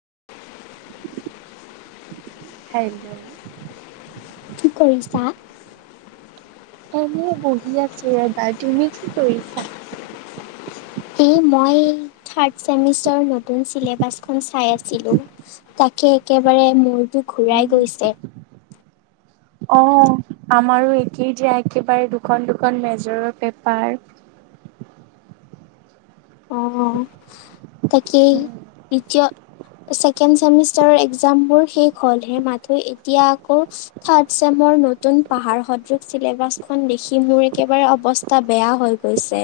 [inaudible] Hello. কি কৰিছা? এনে বহি আছো ৰবা, তুমি কি কৰিছা? এই মই থাৰ্ড চেমিষ্টাৰ নতুন চিলেবাছখন চাই আছিলো তা একে, একেবাৰে মূৰটো ঘূৰাই গৈছে। অ' আমাৰো একেই দিয়া, একেবাৰে দুখন, দুখন মেজৰৰ পেপাৰ। [inaudible] অ' তাকেই [unintelligible] চেকেণ্ড ছেমিষ্টাৰৰ একজামবোৰ শেষ হ'ল, এইমাহত এতিয়া আকৌ থাৰ্ড চেমৰ নতুন পাহাৰ সদৃশ চিলেবাছখন দেখি মোৰ একেবাৰে অৱস্থা বেয়া হৈ গৈছে।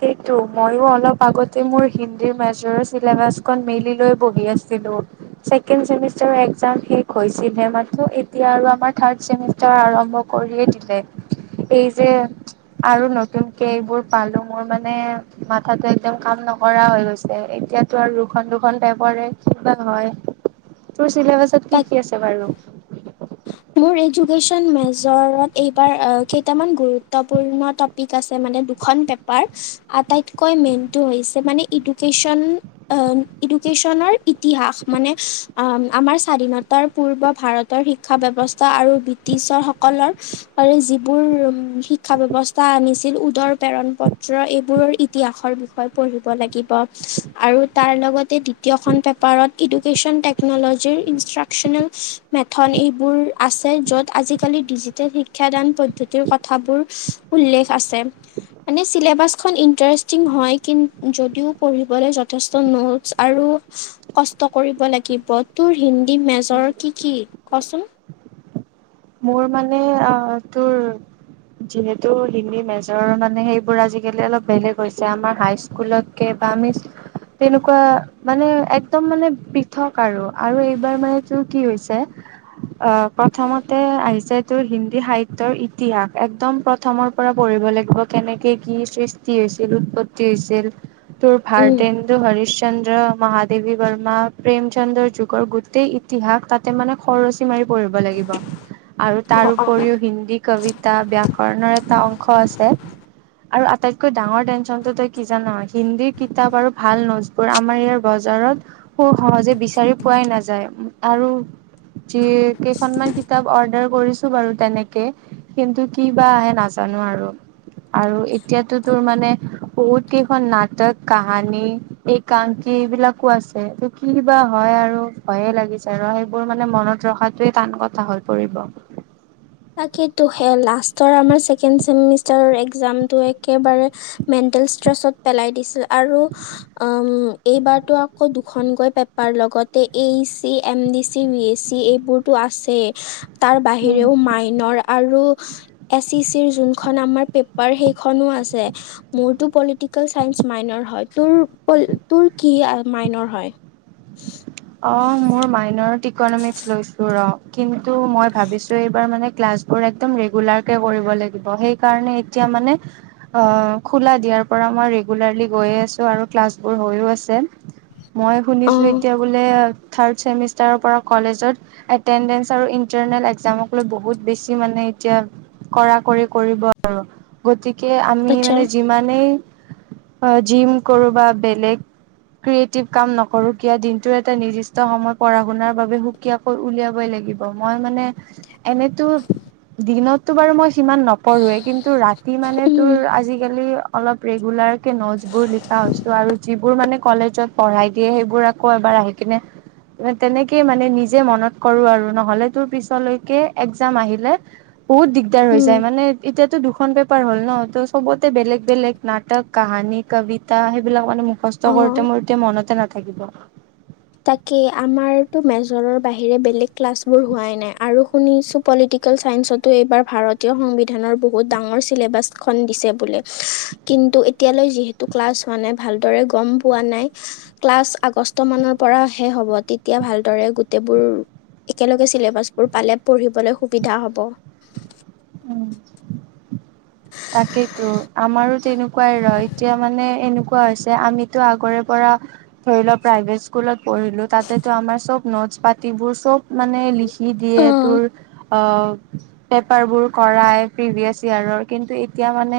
সেইটো মইয়ো অলপ আগতে মোৰ হিন্দিৰ মেজৰ চিলেবাচখন মেলি লৈ বহি আছিলো ছেকেণ্ড ছেমিষ্টাৰৰ এক্সাম শেষ হৈছিল হে মাত্ৰ এতিয়া আৰু আমাৰ থাৰ্ড ছেমিষ্টাৰ আৰম্ভ কৰিয়ে দিলে এই যে আৰু নতুনকে এইবোৰ পালো মোৰ মানে মানে মাথাতো একদম কাম নকৰা হৈ গৈছে এতিয়াতো আৰু দুখন দুখন পেপাৰে কিবা তোৰ চিলেবাচত কি তাক কি আছে বাৰু? মোৰ এডুকেশ্বন মেজৰত এইবাৰ কেইটামান গুৰুত্বপূৰ্ণ টপিক আছে মানে দুখন পেঁপাৰ আটাইতকৈ মেইনটো হৈছে মানে এডুকেশ্বন এডুকেশ্বনৰ ইতিহাস মানে আমাৰ স্বাধীনতা পূৰ্ব ভাৰতৰ শিক্ষা ব্যৱস্থা আৰু ব্ৰিটিছৰ সকলৰৰে যিবোৰ উ শিক্ষা ব্যৱস্থা আনিছে উদৰ প্ৰেৰণ পত্ৰ এইবোৰৰ ইতিহাসৰ বিষয়ে পঢ়িব লাগিব আৰু তাৰ লগতে দ্বিতীয়খন পেপাৰত এডুকেশ্যন টেকন'ল'জিৰ ইনষ্ট্ৰাকচনেল মেথড এই বোৰ আছে য'ত আজিকালি ডিজিটেল শিক্ষাদান পদ্ধতিৰ কথাবোৰ উল্লেখ আছে এম মানে চিলেবাচখন ইন্টাৰেষ্টিং হয় কিন যদিও পঢ়িবলৈ যথেষ্ট নোটছ আৰু কষ্ট কৰিব লাগিব তোৰ হিন্দী মেজৰ কি কি কচোন? মোৰ মানে অ তোৰ যিহেতু হিন্দী মেজৰ মানে সেইবোৰ আজিকালি অলপ বেলেগ হৈছে আমাৰ হাইস্কুলতকে আমি তেনেকুৱা মানে একদম মানে পৃথক আৰু আৰু এইবাৰ মানেটোৰ কি হৈছে অ প্ৰথমত আহিছে তোৰ হিন্দী সাহিত্যয়ৰ ইতিহাস একদম প্ৰথমৰ পৰা পঢ়িব লাগিব কেনেকে কি কি সৃষ্টি হৈছিল উৎপত্তি হৈছিল তোৰ ভাৰ উম তেন্দু হৰি ন্দ্ৰ মহাদেৱী বৰ্মা প্ৰেম চন্দ্ৰৰ যুগৰ গোটেই ইতিহাস তাতে মানে খৰচী মাৰি পঢ়িব লাগিব আৰু অ তাৰ অ উপৰিও হিন্দী কবিতা ব‍্যা কৰনৰ এটা অংশ আছে আৰু আটাইতকৈ ডাঙৰ টেনচনটো তই কি জান হিন্দীৰ কিতাপ আৰু ভাল নোটচ বোৰ আমাৰ ইয়াৰ বজ বজাৰত স সহজে বিচাৰি পোৱাই নাযায় আৰু যে কেইখন মান কি? কিতাপ অৰ্ডাৰ কৰিছো বাৰু তেনেকে কিন্তু কি বা আহে নাজানো আৰু আৰু এতিয়াতো তোৰ মানে বহুত কেইখন নাটক কাহানী এইং এইবিলাকো আছে ত কি বা হয় আৰু ভয়ে লাগিছে ৰ সেইবোৰ মানে মনত ৰখাটোৱে টান কথা হৈ পৰিব তাকেইটো লাষ্টৰ আমাৰ ছেকেণ্ড চেমিষ্টাৰৰ একজামটো একেবাৰে মেন মেনতেল ট্ৰেছত পেলাই দিছিল আৰু এইবাৰটো আকৌ দুখন কৈ পেঁপাৰ লগ আগতে A C M D C B A C এইবোৰতো আছে তাৰ উম বাহিৰেও মাই আৰু এ চি চি যোনখন আমাৰ পেঁপাৰ সেইখনো আছে মূৰটো পলিটিকেল চাইন্স মাইনৰ হয় তোৰ কি মাইনৰ হয়। অ', মোৰ মাইনৰত ইকনমিক্স লৈছো ৰ কিন্তু মই ভাবিছো এইবাৰ মানে ক্লাছবোৰ একদম লেগুলাৰ কে কৰিব লাগিব সেইকাৰণে এতিয়া মানে খোলা দিয়া। তাৰ পৰা মই ৰেগুলাৰলি গৈয়ে আছোঁ আৰু ক্লাছবোৰ হৈয়ো আছে। মই অ শুনিছোঁ এতিয়া বোলে থাৰ্ড ছেমিষ্টাৰৰ পৰা কলেজত এটেণ্ডেঞ্চ আৰু ইন্টাৰনেল একজামক লৈ বহুত। বেছি মানে এতিয়া কৰা কৰি কৰিব আৰু গতিকে। কে আমি আচ্ছা মানে যিমানেই। জিম কৰো বা বেলেগ ক্ৰিয়েটিভ কাম নকৰো কিয় দি এটা নিৰ্দিষ্ট সময় পঢ়া শুনাৰ বাবে সুকীয়াকৈ উলিয়াবই লাগিব মই মানে এনেটো দিনতটো বাৰু মই সিমান নপঢ়োৱে কিন্তু ৰাতি মানে তোৰ উম আজিকালি অলপ ৰেগুলাৰ কে নোটছবোৰ লিখা হৈছো আৰু যিবোৰ মানে কলেজত পঢ়াই দিয়ে সেইবোৰ। আকৌ এবাৰ আহি কিনে তেনেকেই মানে নিজে মনত কৰো আৰু নহলে তোৰ পিছলৈকে একজাম আহিলে বহুত দিগদাৰ হৈ উম যায় মানে এতিয়াতো দুখন ব তাৰ হল ন ত সবতে বেলেগ বেলেগ নাটক কাহানী কবিতা সেইবিলাক মানে কষ্ট অ কৰোতে মোৰ এতিয়া মনতে নাথাকিব তাকে আমাৰ মেজৰৰ বাহিৰে্ বেলেগ ক্লাছবোৰ হোৱা নাই আৰু শুনিছো পলিটিকেল চাইন্সতো এইবাৰ ভাৰতীয় সংবিধানৰ বহুত ডাঙৰ ছিলেবাছখন দিছে বুলি কিন্তু এতিয়ালৈ যিহেতু ক্লাছ হোৱা নাই ভালদৰে গম পোৱা নাই ক্লাছ আগষ্ট মানৰ পৰা শেষ হ'ব তেতিয়া ভালদৰে গোটেইবোৰ একেলগে চিলেবাছবোৰ পালে পঢ়িবলৈ সুবিধা হ'ব উম। তাকেইতো আমাৰো তেনেকুৱাই ৰ এতিয়া মানে এনেকুৱা হৈছে আমিতো আগৰে পৰা ধৰি ল প্ৰাইভেট স্কুলত পঢ়িলো তাতেটো আমাৰ চ নোট পাতিবোৰ চব মানে লিখি কি দিয়ে অ তোৰ অ পেপাৰ বোৰ কৰাই প্ৰিভিয়াচ ইয়াৰৰ কিন্তু এতিয়া মানে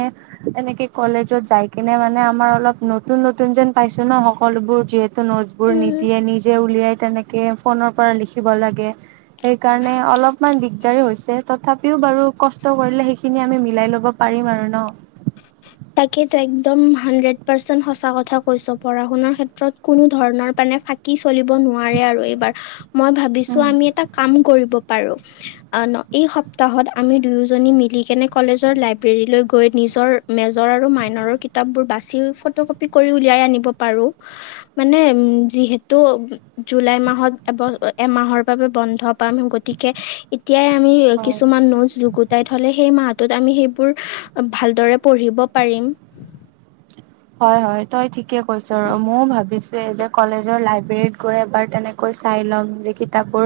তেনেকে কলেজত যাই কিনে মানে আমাৰ অলপ নতুন নতুন যেন পাইছ ন সকলোবোৰ যিহেতু নোজবোৰ উম নিদিয়ে নিজে উলিয়াই তেনেকে ফোনৰ পৰা লিখিব লাগে সেইকাৰণে অলপমান দিগদাৰ হৈছে তথাপিও বাৰু কষ্ট কৰিলে সেইখিনি আমি মিলাই ল'ব পাৰিম আৰু ন তাকে একদম হাড্ৰেড পাৰ্চেন্ সঁচা কথা কৈছ পঢ়া শুাৰ ক্ষেত্ৰত কোনো ধৰণৰ ফাকি চলিব নোৱাৰে আৰু এইবাৰ মই ভাবিছো উম। আমি এটা কাম কৰিম পাৰোঁ এই সপ্তাহত আমি দুয়োজনী মিলিকনে কলেজৰ লাইব্ৰেৰীলৈ গৈ নিজৰ মেজৰ আৰু মাইনৰৰ কিতাপবোৰ বাচি ফটো কপি কৰি উলিয়াই আনিব পাৰোঁ মানে উম যিহেতু জুলাই মাহত এব এমাহৰ বাবে বন্ধ পাম গতিকে এতিয়াই আমি হয়। কিছুমান নোট যুগুতাই থলে সেই মাহটোত আমি সেইবোৰ ভালদৰে পঢ়িব পাৰিম হয় হয় তই ঠিকে কৈছ ৰ ময় ভাবিছো এই যে কলেজৰ লাইব্ৰেৰীত গৈ এবাৰ তেনেকৈ চাই ল'ম যে কিতাপ বোৰ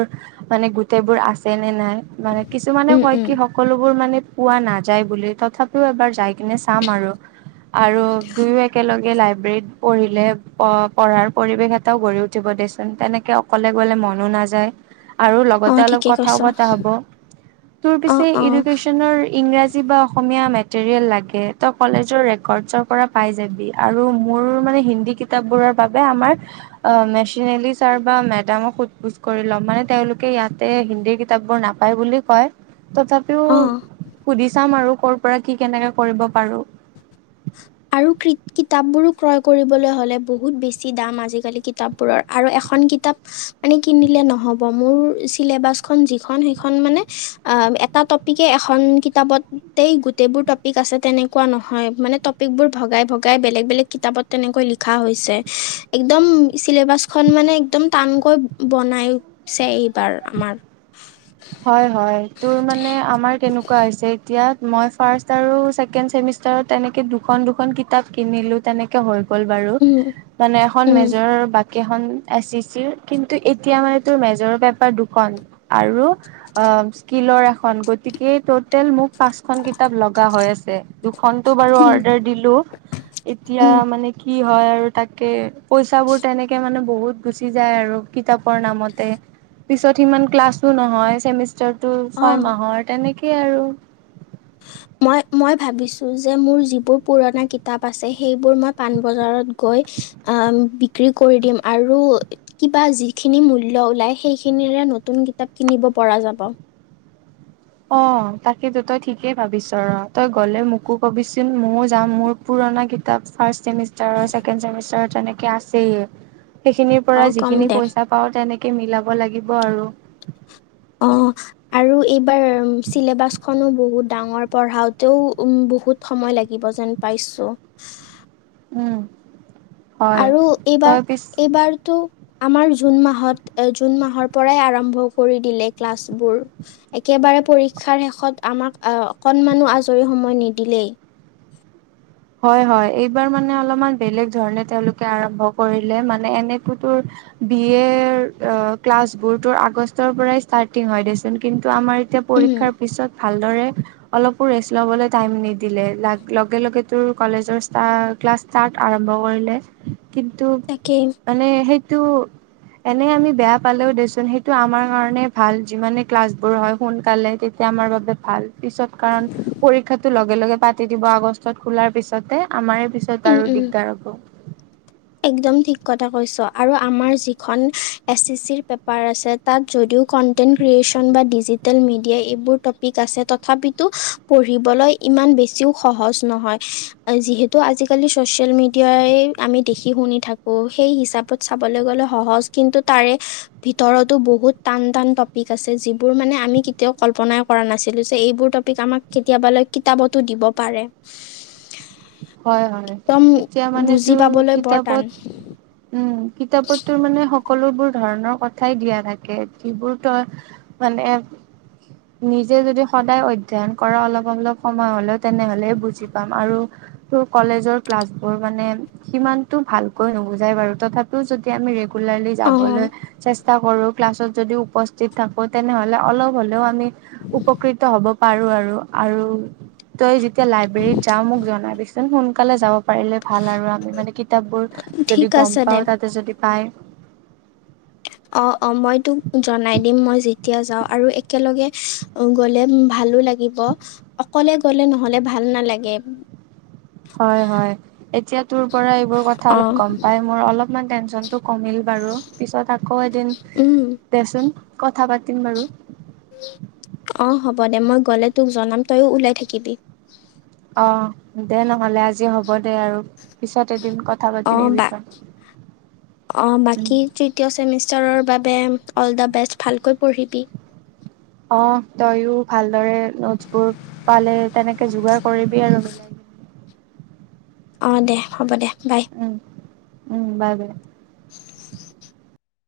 মানে গোটেই বোৰ আছে নে নাই মানে কিছুমানে উম কয় উম কি সকলোবোৰ মানে পোৱা নাযায় বুলি তথাপিও এবাৰ যাই কিনে চাম আৰু আৰু দুয়ো একেলগে লাইব্ৰেৰীত পঢ়িলে প পঢ়াৰ পৰিৱেশ এটাও গঢ়ি উঠিব দেচোন তেনেকে অকলে লে মনো নাযায় আৰু অ লগতে অলপ ঠিকে কথাও কৈছ পতা হ'ব তোৰ অ পিছে অ এডুকেশ্যনৰ ইংৰাজী বা অসমীয়া ম য়েল লাগে ত কলেজৰ ৰেকৰ্ডৰ পৰা পাই যাবি আৰু মোৰ মানে হিন্দী কিতাপ বোৰ বাবে আমাৰ মেচেনেৰী চাৰ্ভাৰ মেডামক সোধ পোজ কৰি ল'ম মানে তেওঁলোকে ইয়াতে হিন্দী কিতাপ বোৰ নাপায় বুলি কয়। তথাপিও অ সুধি চাম আৰু কৰ পৰা কি কেনেকে কৰিব পাৰো কিতাপ বোৰ ক্ৰয় কৰিব হলে বহুত বেছি দাম আজিকালি কিতাপবোৰৰ আৰু এখন মানে কিনিলে নহব মোৰ চিলেবাচখন যিখন সেইখন মানে অ এটা টপিকে এখন কিতাপতেই গোটেইবোৰ টপিক আছে তেনেকুৱা নহয় মানে ভগাই ভগ বেলেগ বেলেগ কিতাপত তেনেকৈ লিখা হৈছে একমেবা মানে একদম টানকৈ বনাইছে এইবাৰ আমাৰ হয় হয় তো মানে আমাৰ এনেকুৱা হৈছে এতিয়া মই ফাৰ্ষ্ট আৰু চেকেণ্ড চেমিষ্টাৰ তেনেকে দুখন দুখন কিতাপ কিনিলো তেনেকে হল গল বাৰু উম মানে এখন উম মেজৰ ব কেইখন এছ চি চিৰ কিন্তু এতিয়া মানে তোৰ মেজৰৰ বেপাৰ দুখন আৰু অ স্কিলৰ এখন গতিকে তত টোটল মোক পাচখন কিতাপ লগা হৈ আছে দুখনো বাৰু উম অৰ্ডাৰ দিলো এতিয়া উম মানে কি হয় আৰু তাকে পইচা বোৰ তেনেকে মানে বহুত গুছি যায় আৰু কিতাপৰ নামতে পিছত সিমান ক্লাছ নহয় টো ছয় অ মাহৰ তেনেকেই আৰু [inaudible] মই মই ভাবিছোঁ যে মোৰ যিবোৰ পুৰণা কিতাপ আছে সেইবোৰ মই পাণবজাৰত গৈ আ বিক্ৰী কৰি দিম আৰু কিবা যিখিনি মূল্য ওলাই সেইখিনিৰে নতুন কিতাপ কিনিব পৰা যাব। অ তাকেইেতো তই ঠিকেই ভাবিছ ৰ তই গ'লে মোকো কবিচোন ময়ও যাম মোৰ পুৰা। পুৰণা কিতাপ ফাৰ্ষ্ট চেমষ্টাৰ ছেকেণ্ড চেমষ্টাৰ তেনেকে আছেই সেইখিনিৰ অঁ পৰা কম যিখিনি দে পইচা পাও তেনেকে মিলাব লাগিব। আৰু- অ আৰু এইবাৰ চিলেবাচখননো বহুত ডাঙৰ পঢ়াওতেও উ বহুত সময়। লাগিব। যেন পাইছো উম হয় আৰু এইবাৰ তই পিছ এইবাৰতো আমাৰ জুন মাহত এ জুন মাহৰ পৰাই আৰম্ভ কৰি দিলে ক্লাছবোৰ একে, - একবাৰে পৰীক্ষা শেষত আমাক অকণমানো আজৰি সময় নিদিলেই- হয় হয় এইবাৰ মানে অলপমান বেলেগ ধৰণে তেওঁলোকে আৰম্ভ কৰিলে মানে এনেতো তোৰ বি এৰ ক্লাছবোৰত আগষ্টৰ পৰাই ষ্টাৰ্টিং হয় দেচোন কিন্তু ত' আমাৰ এতিয়া পৰীক্ষাৰ উম পিছত। ভালদৰে অলপো ৰেষ্ট লবলৈ টাইম নিদিলে ল লগে লগে তোৰ কলেজৰ ক্লাছ ষ্টাৰ্ট আৰম্ভ কৰিলে কিন্তু তাকেই মানে সেই- [inaudible] এনে আমি বেয়া পালেও দেচোন সেইটো আমাৰ কাৰণে ভাল যিমানে ক্লাছ বোৰ হয় সোনকালে তেতিয়া আমাৰ বাবে ভাল। পিছত কাৰণ পৰীক্ষা লগে লগে পাতি দিব আগষ্টত খোলাৰ পিছতে আমাৰ- তাৰ পিছত ত উম আৰু উম দিগদাৰ হ'ব- একদম ঠিক কথা কৈছ আৰু আমাৰ যিখন এছি চিৰ পেপাৰ আছে তাত যদিও- কণ্টেণ্ট ক্ৰীয়েচন বা ডিজিটেল মিডিয়া এইবোৰ তপিক আছে তথাপিটো পঢ়িবলৈ- ইমান বেছিও সহজ নহয়। যিহেতু আজিকালি ছ'চিয়েল মিডিয়াই আমি দেখি শুনি থাকো সেই হিচাপত চাবলৈ গ'লে সহজ কিন্তু তাৰে ভিতৰতো বহুত- টান টান টপিক আছে যিবোৰ মানে আমি কেতিয়াও কল্পনাই কৰা নাছিলোঁ যে এইবোৰ টপিক আমাক কেতিয়াবালৈ কিতাপতো দিব পাৰে হয় হয় একদম এতিয়া মানে বুজি তোৰ পাবলৈ। বৰটান কিতাপতোৰ মানে- সকলোবোৰ ধৰণৰ কথাই দিয়া থাকে। যিবোৰ তই মানে নিজে যদি সদায় অধ্যয়ন কৰা অলপ অলপ সময় হলে তেনেহলে বুজি পাম আৰু- কলেজৰ ক্লাছ বোৰ মানে সিমানতটো ভালকৈ নুবুজাই বাৰু তথাপি যদি। আমি অঁ যাবলৈ চেষ্টা কৰো ক্লাছত যদি উপস্থিত থাকো তেনেহলে অলপ হ'লেও আমি উপকৃত হ'ব পাৰো আৰু আৰু তই যেতিয়া লাইবেৰিত যাও মোক জনাবি চুন সোনকালে যাব পাৰিলে ভাল আৰু আমি মানে কিতাপ বোৰ ঠিক যদি গম আছে দে পাও তাতে যদি পাই। উ অ অ মই তোক জনাই দিম মই যেতিয়া যাওঁ আৰু একেলগে গ'লে ভালো লাগে। অকলে গলে নহলে ভাল নালাগে। হয় হয় এতিয়া। তোৰ পৰা এইবোৰ কথা অলপ অঁ গম পাই মোৰ অলপমান টেনচনটো কমিল বাৰু পিছত আকৌ এদিন দেচোন কথা পাতিম বাৰু অ হ'ব দে মই গলে তোক জনাম তইযো ওলাই থাকিবি অ' দে নহ'লে আজি হ'ব দে আৰু পিছত এদিন কথা পাতিম এই বিষয়ে। অ উম, বাকী তৃতীয় চেমিষ্টাৰৰ বাবে। অল দা বেষ্ট ভালকৈ পঢ়িবি। অ তয়ও ভালদৰে নোটছ বোৰ পালে তেনেকে যোগাৰ কৰিবি আৰু মিলাই [inaudible] অ দে হ'ব দে বাই। উম, উম বাই বাই।